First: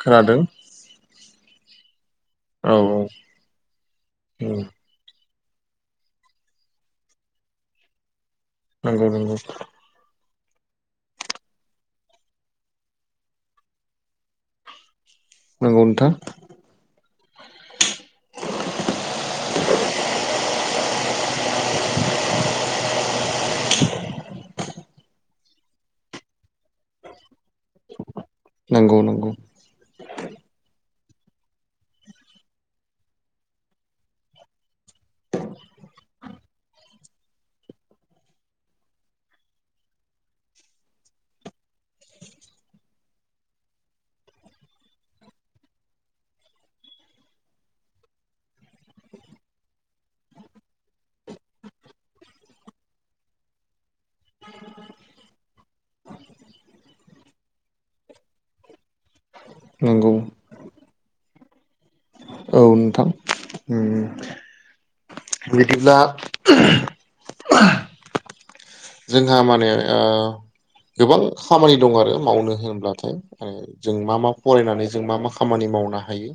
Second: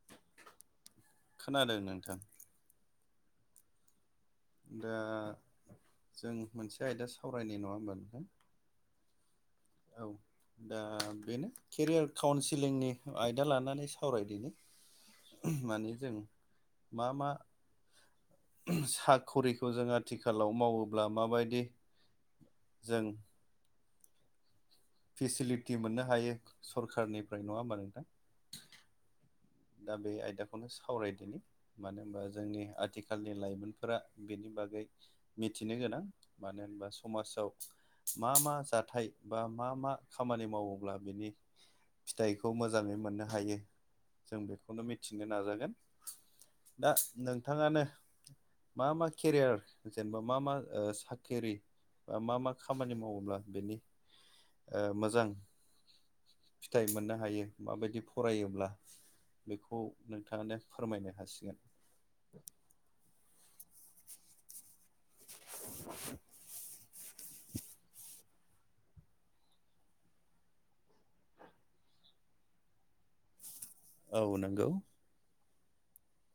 खोनादों खोनादों नोंथां। औ औ दा जों मोनसे आयदा सावरायनि नङा होमबा नोंथां? नोंगौ नोंगौ औ दा बेनो केरियार काउन्सिलिंनि आयदा लानानै सावरायदिनि। नंगौ मानि नोंथां जों मा मा साखरिखौ जों आथिखालाव मावोब्ला माबायदि जों फिसिलिटि मोननो हायो सरखारनि फ्राय नङा होमबा नोंथां? नंगौ नंगौ। दा बे आयदाखौनो सावरायदोनि। मानो होनबा जोंनि आथिखालनि लाइमोनफोरा बेनि बागै मिथिनो गोनां मानो होनबा समाजाव मा मा जाथाय बा मा मा खामानि मावोब्ला बेनि फिथाइखौ मोजाङै मोननो हायो। जों बेखौनो मिथिनो नाजागोन दा नोंथाङानो मा मा केरियार जेनेबा मा मा साख्रिरि बा मा मा खामानि मावोब्ला बेनि मोजां फिथाइ मोननो हायो माबायदि फरायोब्ला बेखौ नंगौ नोंथाङानो फोरमायनो हासिगोन। औ नोंथां बिदिब्ला जोंहा माने ओ गोबां खामानि दं आरो मावनो होनोब्लाथाय [unintelligible] जों मा औ मा नंगौ फरायनानै जों मा मा खामानि मावनो हायो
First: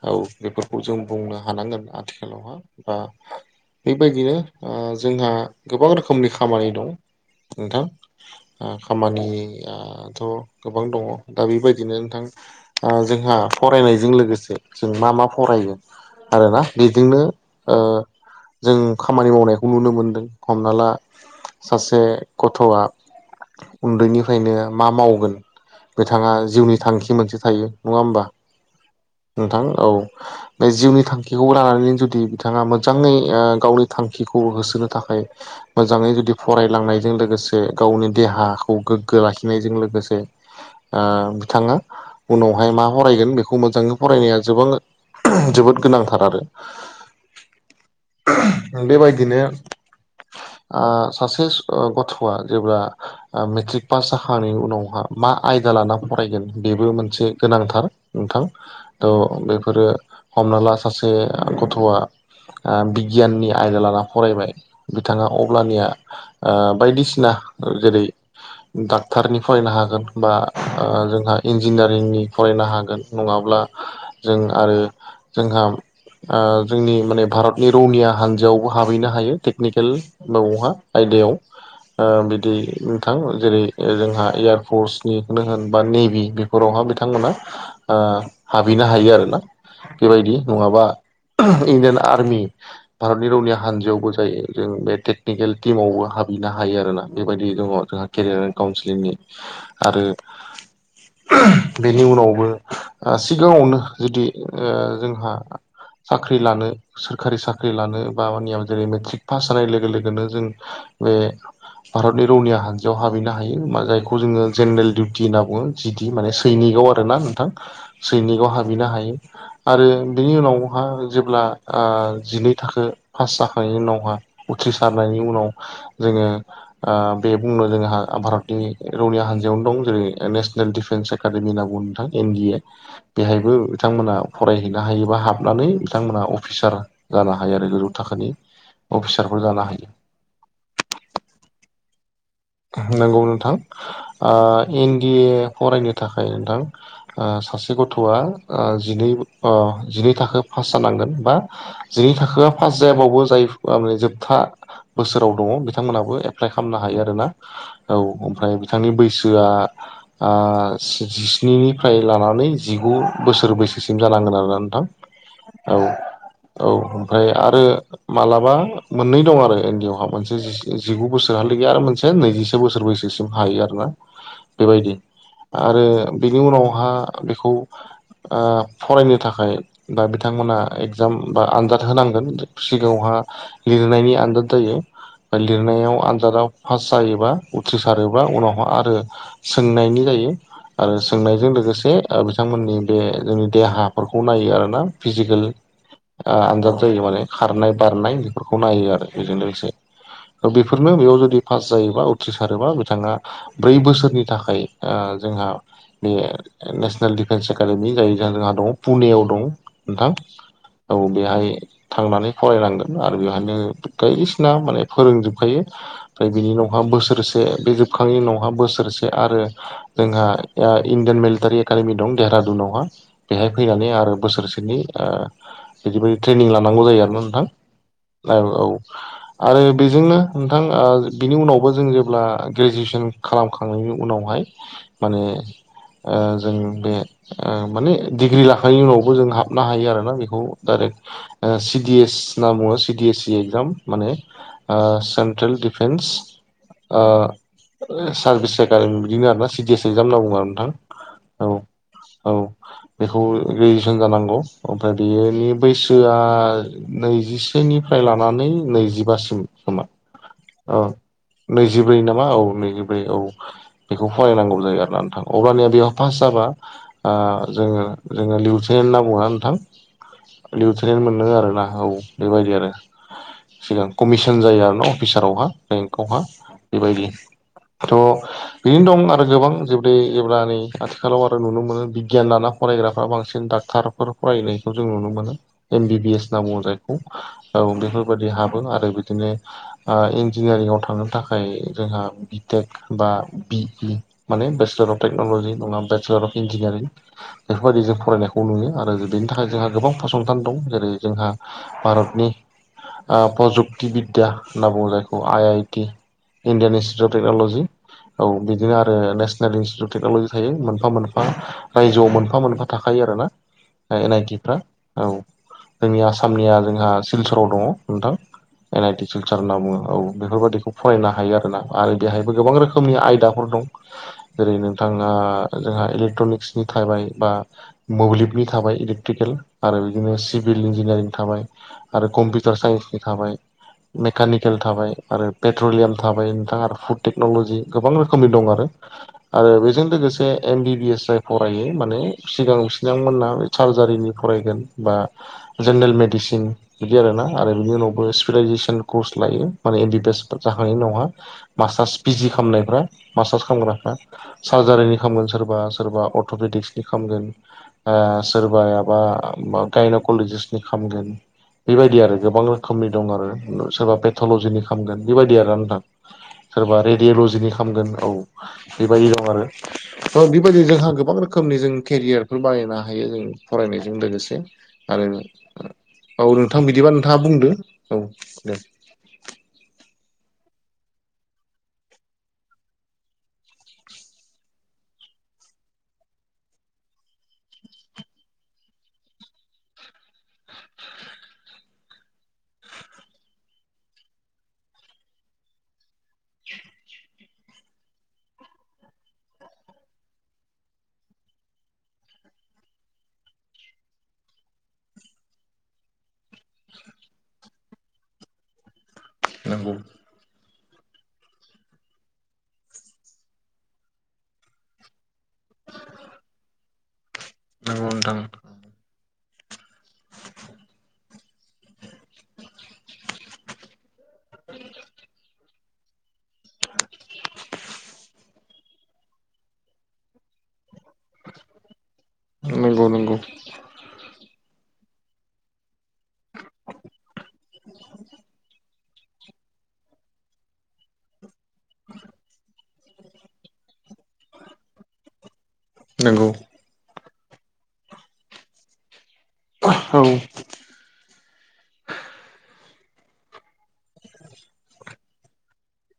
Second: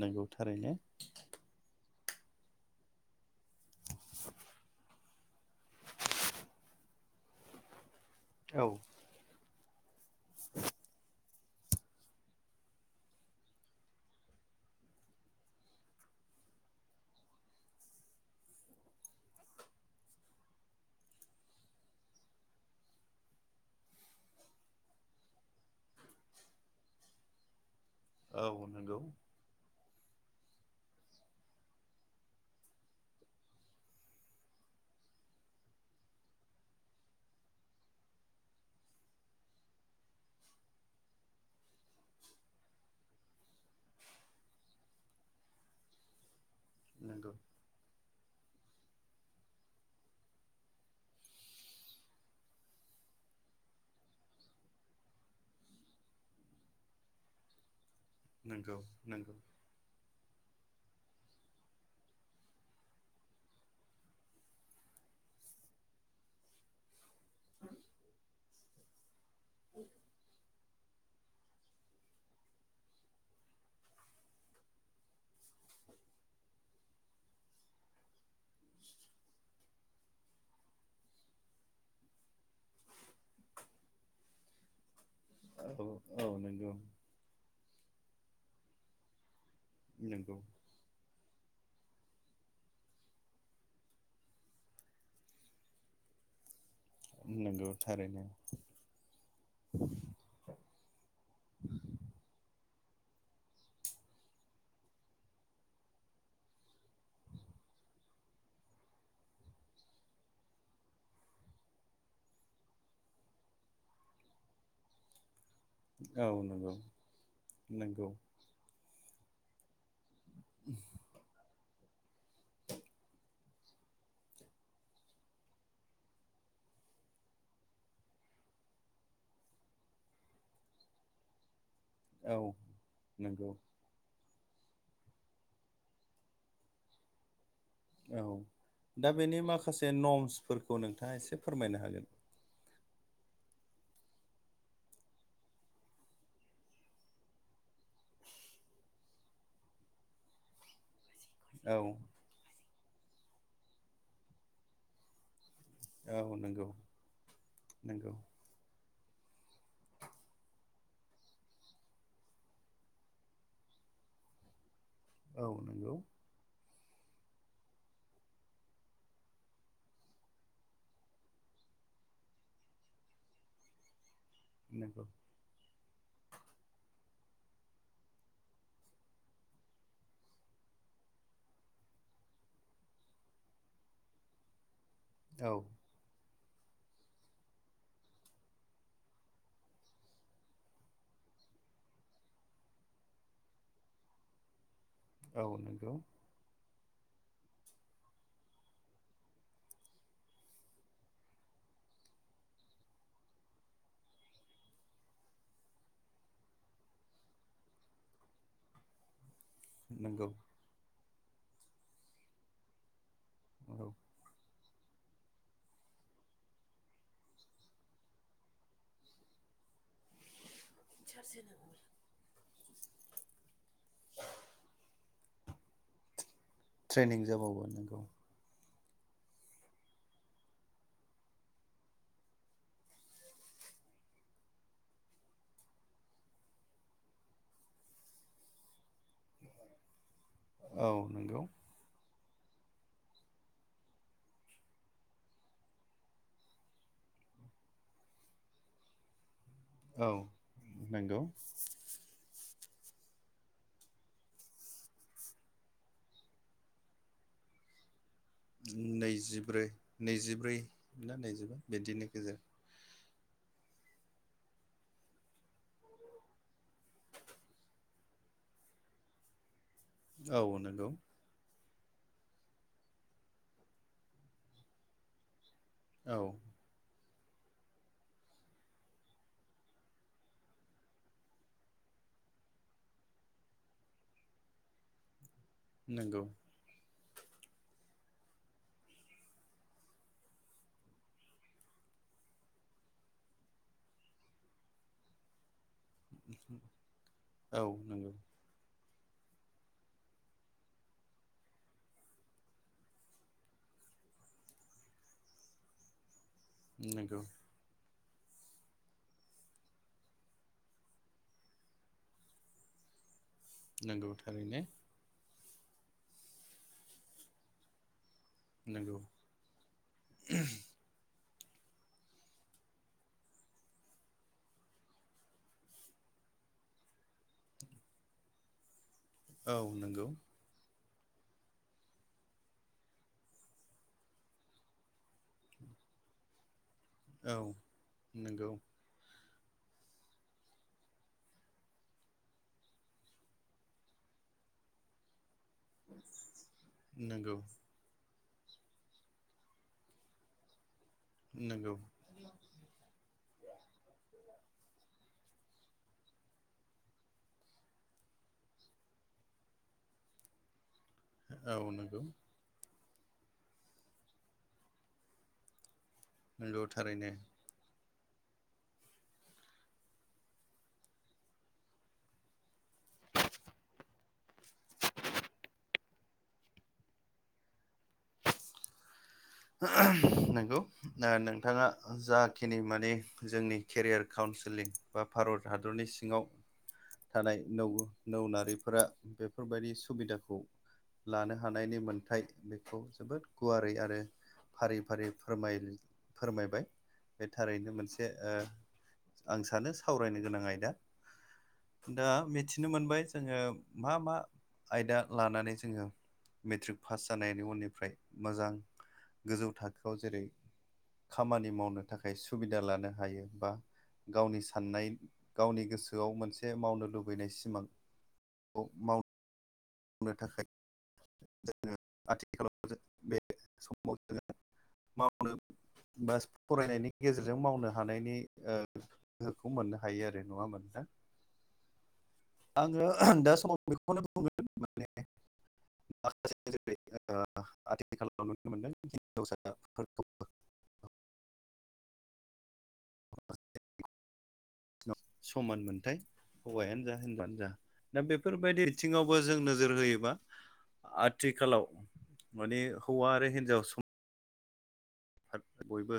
नंगौ औ थारैनो बेफोरखौ जों बुंनो हानांगोन आथिखालावहा बा बेबायदिनो ओ जोंहा गोबां रोखोमनि खामानि दं नोंथां औ ओ खामानियाथ गोबां दङ दा बेबायदिनो नोंथां ओ जोंहा फरायनायजों लोगोसे जों मा मा फरायो आरोना बेजोंनो ओ जों खामानि मावनायखौ नुनो मोनदों हमना ला सासे गथ'आ उन्दैनिफ्रायनो मा मावगोन बिथाङा जिउनि थांखि मोनसे थायो। नङा होमबा नंगौ नोंथां औ। बे जिउनि थांखिखौ लानानैनो जुदि बिथाङा मोजाङै गावनि थांखिखौ होसोनो थाखाय मोजाङै जुदि फरायलांनायजों लोगोसे गावनि देहाखौ गोग्गो लाखिनायजों लोगोसे ओ बिथाङा उनावहाय मा फरायगोन बेखौ मोजाङै फरायनाया [unintelligible] जोबोद गोनांथार आरो नंगौ बेबायदिनो आ सासे ओ गथ आ जेब्ला ओ मेट्रिक पास जाखांनायनि उनावहा मा आयदा लाना फरायगोन बेबो मोनसे गोनांथार नोंथां नंगौ थ नंगौ बेफोरो हमना ला सासे गथआ आ बिगियाननि आयदा लाना फरायबाय बिथाङा अब्लानिया ओ बायदिसिना जेरै डाक्टारनि फरायनो हागोन बा ओ जोंहा इन्जिनियारिंनि फरायनो हागोन नङाब्ला जों आरो जोंहा ओ जोंनि माने भारतनि रौनिया हान जायावबो हाबहैनो हायो टेकनिकेल माबावहा आयदायाव ओ बिदि नोंथां जेरै जोंहा एयारफर्स [unintelligible] होन औ बा नेभि औ नंगौ बेफोरावहा बिथांमोना ओ हाबहैनो हायो आरोना नंगौ बेबायदि नङाबा इण्डियान आर्मि भारतनि रौनिया हानजायावबो जाय जों बे टेकनिकेल टिमावबो हाब हैनो हायो आरोना बेबायदि नंगौ दङ जोंहा थारैनो केरियार काउन्सिलिंनि आरो बेनि उनावबो ओ सिगाङावनो जुदि ओ जोंहा साख्रि लानो सोरखारि साख्रि लानो बा [unintelligible] जेरै मेट्रिक पास जानाय लोगो लोगोनो जों बे भारतनि रौनिया हान्जायाव हाबहैनो हायो मा जायखौ जोङो जेनेरेल डिउटि होनना बुङो जिदि औ माने नंगौ सैनिगाव आरो ना नोंथां नंगौ सैनिगाव हाबहैनो हायो आरो बिनि उनावहा जेब्ला आ जिनै थाखो पास जा नायनि उनावहा उथ्रिसारनायनि उनाव जोङो ओ बे बुंनो जोंहा भारतनि रौनिया हान्जायावनो दं जेरै नेसनेल डिफेन्स एकादेमि होनना बुङो नों थां औ एनडि ए नंगौ बेहायबो नोंथांमोना फरायहैनो हायो बा हाबनानै नोंथांमोना अफिसार जानो हायो आरो गोजौ औ थाखोनि दा बेनि अफिसारफोर जानो हायो माखासे नमसफोरखौ नोंथाङा एसे फोरमायनो हागोन नंगौ नोंथां ओ एनडि ए फरायनो थाखाय नोंथां ओ सासे ग थ आ ओ जिनै अ जिनै थाखो पास जानांगोन बा औ जिनै थाखोआ पास जायाबाबो जाय माने जोबथा बोसोराव दङ बिथांमोनहाबो औ एप्लाइ नंगौ खालामनो हायो आरोना औ नंगौ ओमफ्राय बिथांनि बैसोआ ओ जिस्निनिफ्राय लानानै जिगु बोसोर बैसोसिम जानांगोन आरोना नोंथां औ औ ओमफ्राय आरो मालाबा मोननै दं आरो एनडियावहा मोनसे जिगु बोसोरहालागै आरो मोनसे नैजिसे बोसोर बैसोसिम हायो आरो ना बेबायदि नंगौ आरो बेनि उनावहा बेखौ ओ फरायनो थाखाय बा बिथांमोना एगजाम बा आनजाद होनांगोन सिगाङावहा लिरनायनि आनजाद जायो औ लिरनायाव आनजादाव पास जायोबा उथ्रिसारोबा उनावहा आरो सोंनायनि जायो आरो सोंनायजों लोगोसे ओ बिथांमोननि बे जोंनि देहाफोरखौ नायो आरोना फिजिकेल औ नंगौ ओ आनजाद जायो माने खारनाय बारनाय बेफोरखौ नायो आरो बेजों लोगोसे बेफोरनो बेयाव जुदि पास जायोबा उथ्रिसारोबा बिथाङा ब्रै बोसोरनि थाखाय ओ जोंहा बे नेसनेल डिफेन्स एकादेमि जाय जोंहा दं पुनेयाव दं नोंथां नंगौ औ बेहाय थांनानै फरायनांगोन। आरो बेहायनो औ बायदिसिना माने फोरोंजोबखायो। ओमफ्राय बिनि उनावहा बोसोरसे बे जोबखांनायनि उनावहा बोसोरसे आरो जोंहा इण्डियान मिलिटारि एकाडेमि दं देरादुनावहा बेहाय फैनानै आरो बोसोरसेनि ओ बिदिबायदि ट्रेनिं लानांगौ जायो ट्रेनिं आरोना नोंथां जाबावो नंगौ औ आरो बेजोंनो नोंथां ओ बिनि उनावबो जों जेब्ला ग्रेजुवेसन खालामखांनायनि उनावहाय माने ओ जों बे माने डिग्रि ला खांनायनि उनावबो जों हाबनो हायो आरोना बेखौ औ डाइरेक्ट नंगौ सि डि एस होनना बुङो सि डि एस एगजाम माने ओ सेन्ट्रेल डि डिपेन्स ओ सार्भिस बिदिनो आरोना सि डि एस एक्जाम औ होनना बुङो आरो नंगौ नोंथां औ औ बेखौ ग्रेजुवेसन जानांगौ ओमफ्राय बेयोनि बैसोआ नैजि सेनिफ्राय लानानै नैजिबासिम नैजिब्रै खोमा नैजिब्रै औ ना नैजिबा नैजिब्रै बिदिनि नामा गेजेर औ नैजिब्रै औ बेखौ फरायनांगौ जायो आरोना नोंथा अब्लानिया बेयाव पास जाबा ओ जोङो जोङो लिउटेन होनना बुङोना नोंथां औ नंगौ लिउटेनेल मोनो आरोना औ बेबायदि आरो सिगां कमिसन जायो आरो ना अफिसारावहा औ बेंखौहा बेबायदि थ' बिनो दं आरो गोबां [unintelligible] आथिखालाव आरो नुनो मोनो बिगियान लाना फरायग्राफ्रा बांसिन डक्ट थारफोर फरायनायखौ जों नुनो मोनो एम बि बि नंगौ एस होनना बुङो जायखौ औ बेफोरबादि हाबो आरो बिदिनो इन्जिनियारिंआव थांनो थाखाय जोंहा बिटेक बा बि इ माने बेसेलर अफ टेक्न'लजि नङाबा बेसेलर अफ इन्जिनियारिं औ बेफोरबायदि जों नंगौ फरायनायखौ खौ नुयो आरो बेनि थाखाय जोंहा गोबां फसंथान दं जेरै जोंहा भारतनि आ प्रजुक्ति बिद्या होनना बुंङो जायखौ खौ I I T Indian institute of नंगौ टेक्न'लजि औ बिदिनो आरो नेसनेल इन्स्टिटिउट टेक्न'लजि थायो मोनफा मोनफा रायजोआव मोनफा मोनफा थाखायो आरोना नंगौ एन आइ टिफ्रा थारैनो औ जोंनि आसामनिया जोंहा सिलचराव दङ नोंथां एन आइ नंगौ टि सिलचर होनना बुङो औ बेफोरबादिखौ फरायनो हायो आरोना आरो हायोबा गोबां रोखोमनि आयदाफोर दं जेरै नोंथाङा आरो जोंहा एलेकट्रनिक बा मोब्लिबनि थाबाय औ आरो नंगौ बि सिभिल इन्जिनियारिं थाबाय आरो कम्पिउटार साइन्सनि थाबाय मेकानिक केल थाबाय आरो पेट्रलियाम थाबाय नोंथाङा आरो फुड औ टेक्न'लजि गोबां रोखोमनि दं आरो [unintelligible] [inaudible] आरो बेजों लोगोसे एम बि बि एस जाय फरायो माने सिगां बिथांमोना बे सार्जारिनि फरायगोन बा जेनेरेल मेडिसिन बिदि आरोना नंगौ आरो बिनि उनावबो स्पिलाइजेसन कर्स लायो माने एनडि बि एस जाखांनाय नङा नंगौ मास्टार्स पि जिि खालामनायफ्रा मास्टार्स खालामग्राफ्रा सार्जारिनि खालामगोन सोरबा सोरबा अट'पेटिक्सनि खालामगोन सोरबायाबा गायनकलजिस्नि खामगोन औ बेबायदि नंगौ आरो गोबां रोखोमनि दं आरो सोरबा पेटलजिनि खालामामगोन बेबायदि आरो नोंथां नंगौ सोरबा थारैनो रेडिअलजिनि खालामामगोन औ बेबायदि दं आरो ओ बेबायदि जोंहा गोबां रोखोमनि जों केरियारफोर बानायनो हायो जों फरायनायजों लोगोसे आरो औ नोंथां बिदिबा नोंथाङा बुंदो औ दे [inaudible] नंगौ नोंथाङा जाखिनि मानि जोंनि केरियार काउन्सिलिं बा भारत हादरनि सिङाव थानाय नौ नौ नारिफोरा बेफोरबायदि सुबिदाखौ लानो हानायनि मोनथाय बेखौ जोबोद गुवारै आरो फारि फारि फोरमाय फोरमायबाय बे थारैनो मोनसे ओ आं सानो सावरायनो गोनां आयदा दा मिथिनो मोनबाय जोङो मा मा आयदा लानानै जोङो मेट्रिक पास जानायनि उननिफ्राय मोजां गोजौ नंगौ थाखोआव जेरै खामानि मावनो थाखाय सुबिदा लानो हायो बा गावनि साननाय गावनि गोसोआव मोनसे मावनो लुबैनाय नंगौ नोंथां। औ मा नो थाखाय जोङो आथिखालाव बे समाव जोंओ मावनो बा फरायनायनि गेजेरजों मावनो हानायनि ओ गोहोखौ मोननो हायो आरो नङा होनबा नोंथां आङो नंगौ नंगौ दा समाव बेखौनो बुंगोन माने माखासे जै आथिखालाव नुनो मोनदों हिनजावसाफोरखौ [inaudible] म [unintelligible] समान मोनथाय नंगौ हौवायानो जा हिनजावानो जा दा बे बेफोरबायदि बिथिङावबो जों नोजोर औ होयोबा आथिखालाव माने हौवा आरो हिनजाव सम बयबो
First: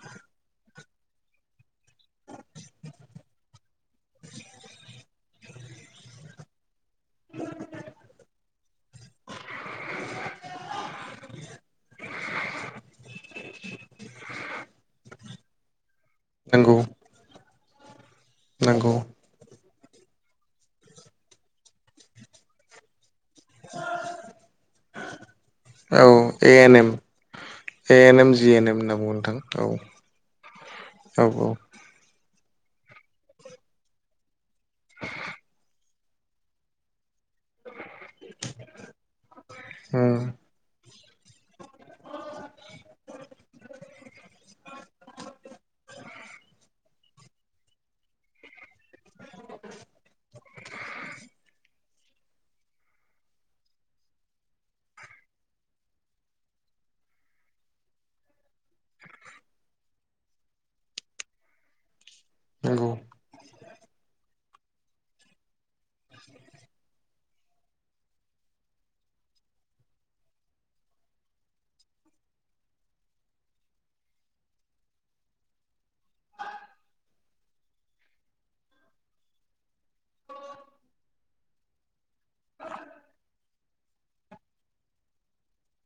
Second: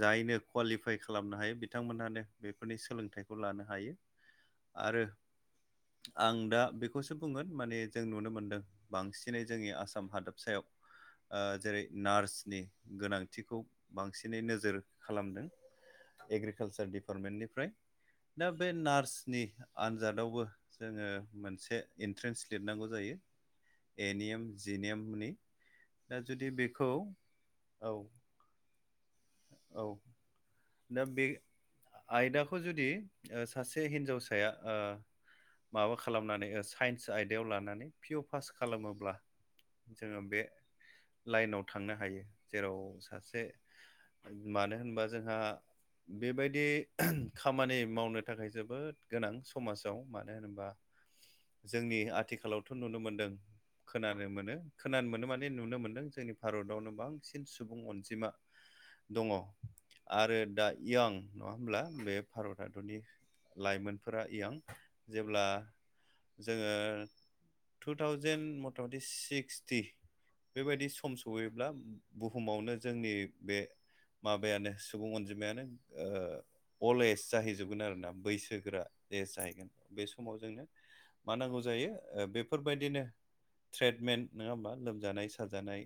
जायनो कुवालिफाइ खालामनो हायो बिथांमोनहानो बेफोरनि सोलोंथाइ लानो हायो आरो आं दा बि बे खौसो बुंगोन माने जों नुनो मोन्दों बांसिनै जोंनि आसाम हादबसायाव ओ जेरै नार्सनि गोनां थिखौ बांसिनै नोजोर खालामदों नंगौ एग्रिकालसार डिपार्टमेन्टनिफ्राय। दा बे नंगौ नार्स नि आनजादावबो जोङो मोनसे एन्ट्रेन्स लिरनांगौ जायो ए निएम जिनेमनि औ दा जुदि ए एन एम बेखौ औ A N M G N M होन्ना बुङो औ दा बे औ आयदाखौ जुदि सासे हिनजावसा फिसाया माबा खालामनानै साइन्स आयदायाव लानानै पिअ पास खालामोब्ला औ जोङो बे लाइनाव थांनो हायो जेराव सासे मानो होनबा जोंहा बेबायदि खामानि मावनो थाखाय जोबोद गोनां समाजाव मानो होनोबा जोंनि आथिखालावथ' नुनो मोनदों खोनानो मोनो खोनानो मोनो माने नुनो मोन्दों जोंनि भारतआवनो बांसिन सुबुं अनजिमा दङ आरो दा इयां नङा होमब्ला बे भारत नंगौ हादरनि लाइमोनफोरा इयां जेब्ला जोङो टु थावजेन मथा मथि सिक्सटि बेबायदि सम सहैब्ला बुहुमावनो जोंनि बे माबायानो सुबुं अनजिमायानो अल्ड एज जाहैजोबगोन आरोना बैसोगोरा एज जाहैगोन बे समाव जोंनो मा नांगौ जायो बेफोरबायदिनो ट्रेटमेन्ट नङा होमबा लोमजानाय साजानाय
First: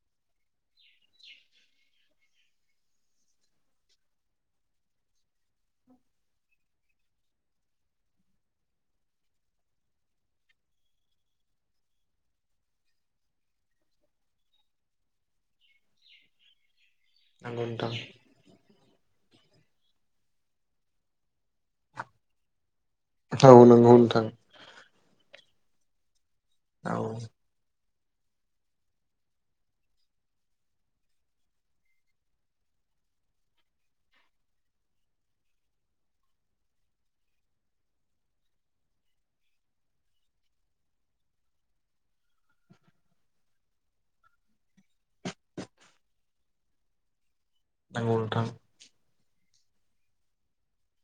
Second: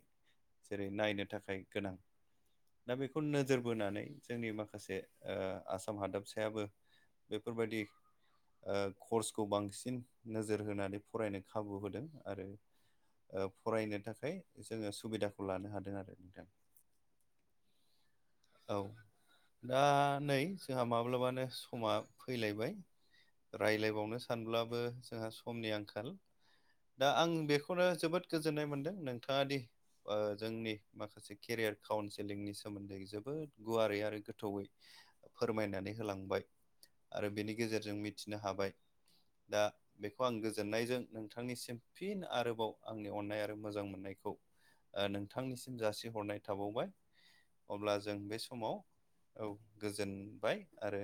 जेरै नायनो थाखाय गोनां दा बेखौ नोजोर बोनानै जोंनि माखासे आसाम हादाबसायाबो बेफोरबायदि कर्सखौ बांसिन नोजोर होनानै फरायनो खाबु होदों आरो फरायनो थाखाय जोङो सुबिदाखौ लानो हादों आरो नोंथां नंगौ नोंथां। औ। दा नै जोंहा माब्लाबानो समा फैलायबाय। औ नंगौ रायज्लायबावनो नोंथां सानब्लाबो जोंहा समनि आंखाल औ दा आं बेखौनो जोबोद गोजोननाय मोनदों नोंथाङा दि जोंनि माखासे केरियार काउन्सिलिंनि सोमोन्दै जोबोद गुवारै आरो आरो गोथौयै फोरमायनानै होलांबाय आरो बेनि गेजेरजों मिथिनो हाबाय दा बेखौ आं गोजोननायजों नोंथांनिसिम फिन आरोबाव आंनि अन्नाय आरो मोजां मोननायखौ नोंथांनिसिम जासिहरनाय थाबावबाय अब्ला नंगौ जों बे नोंथां समाव औ गोजोनबाय आरो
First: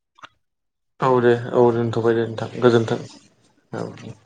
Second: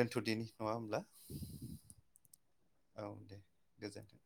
दोनथ'दिनि नङा होमब्ला औ दे औ दोनथ'बाय दे नोंथां गोजोनथों औ दे औ गोजोन्थों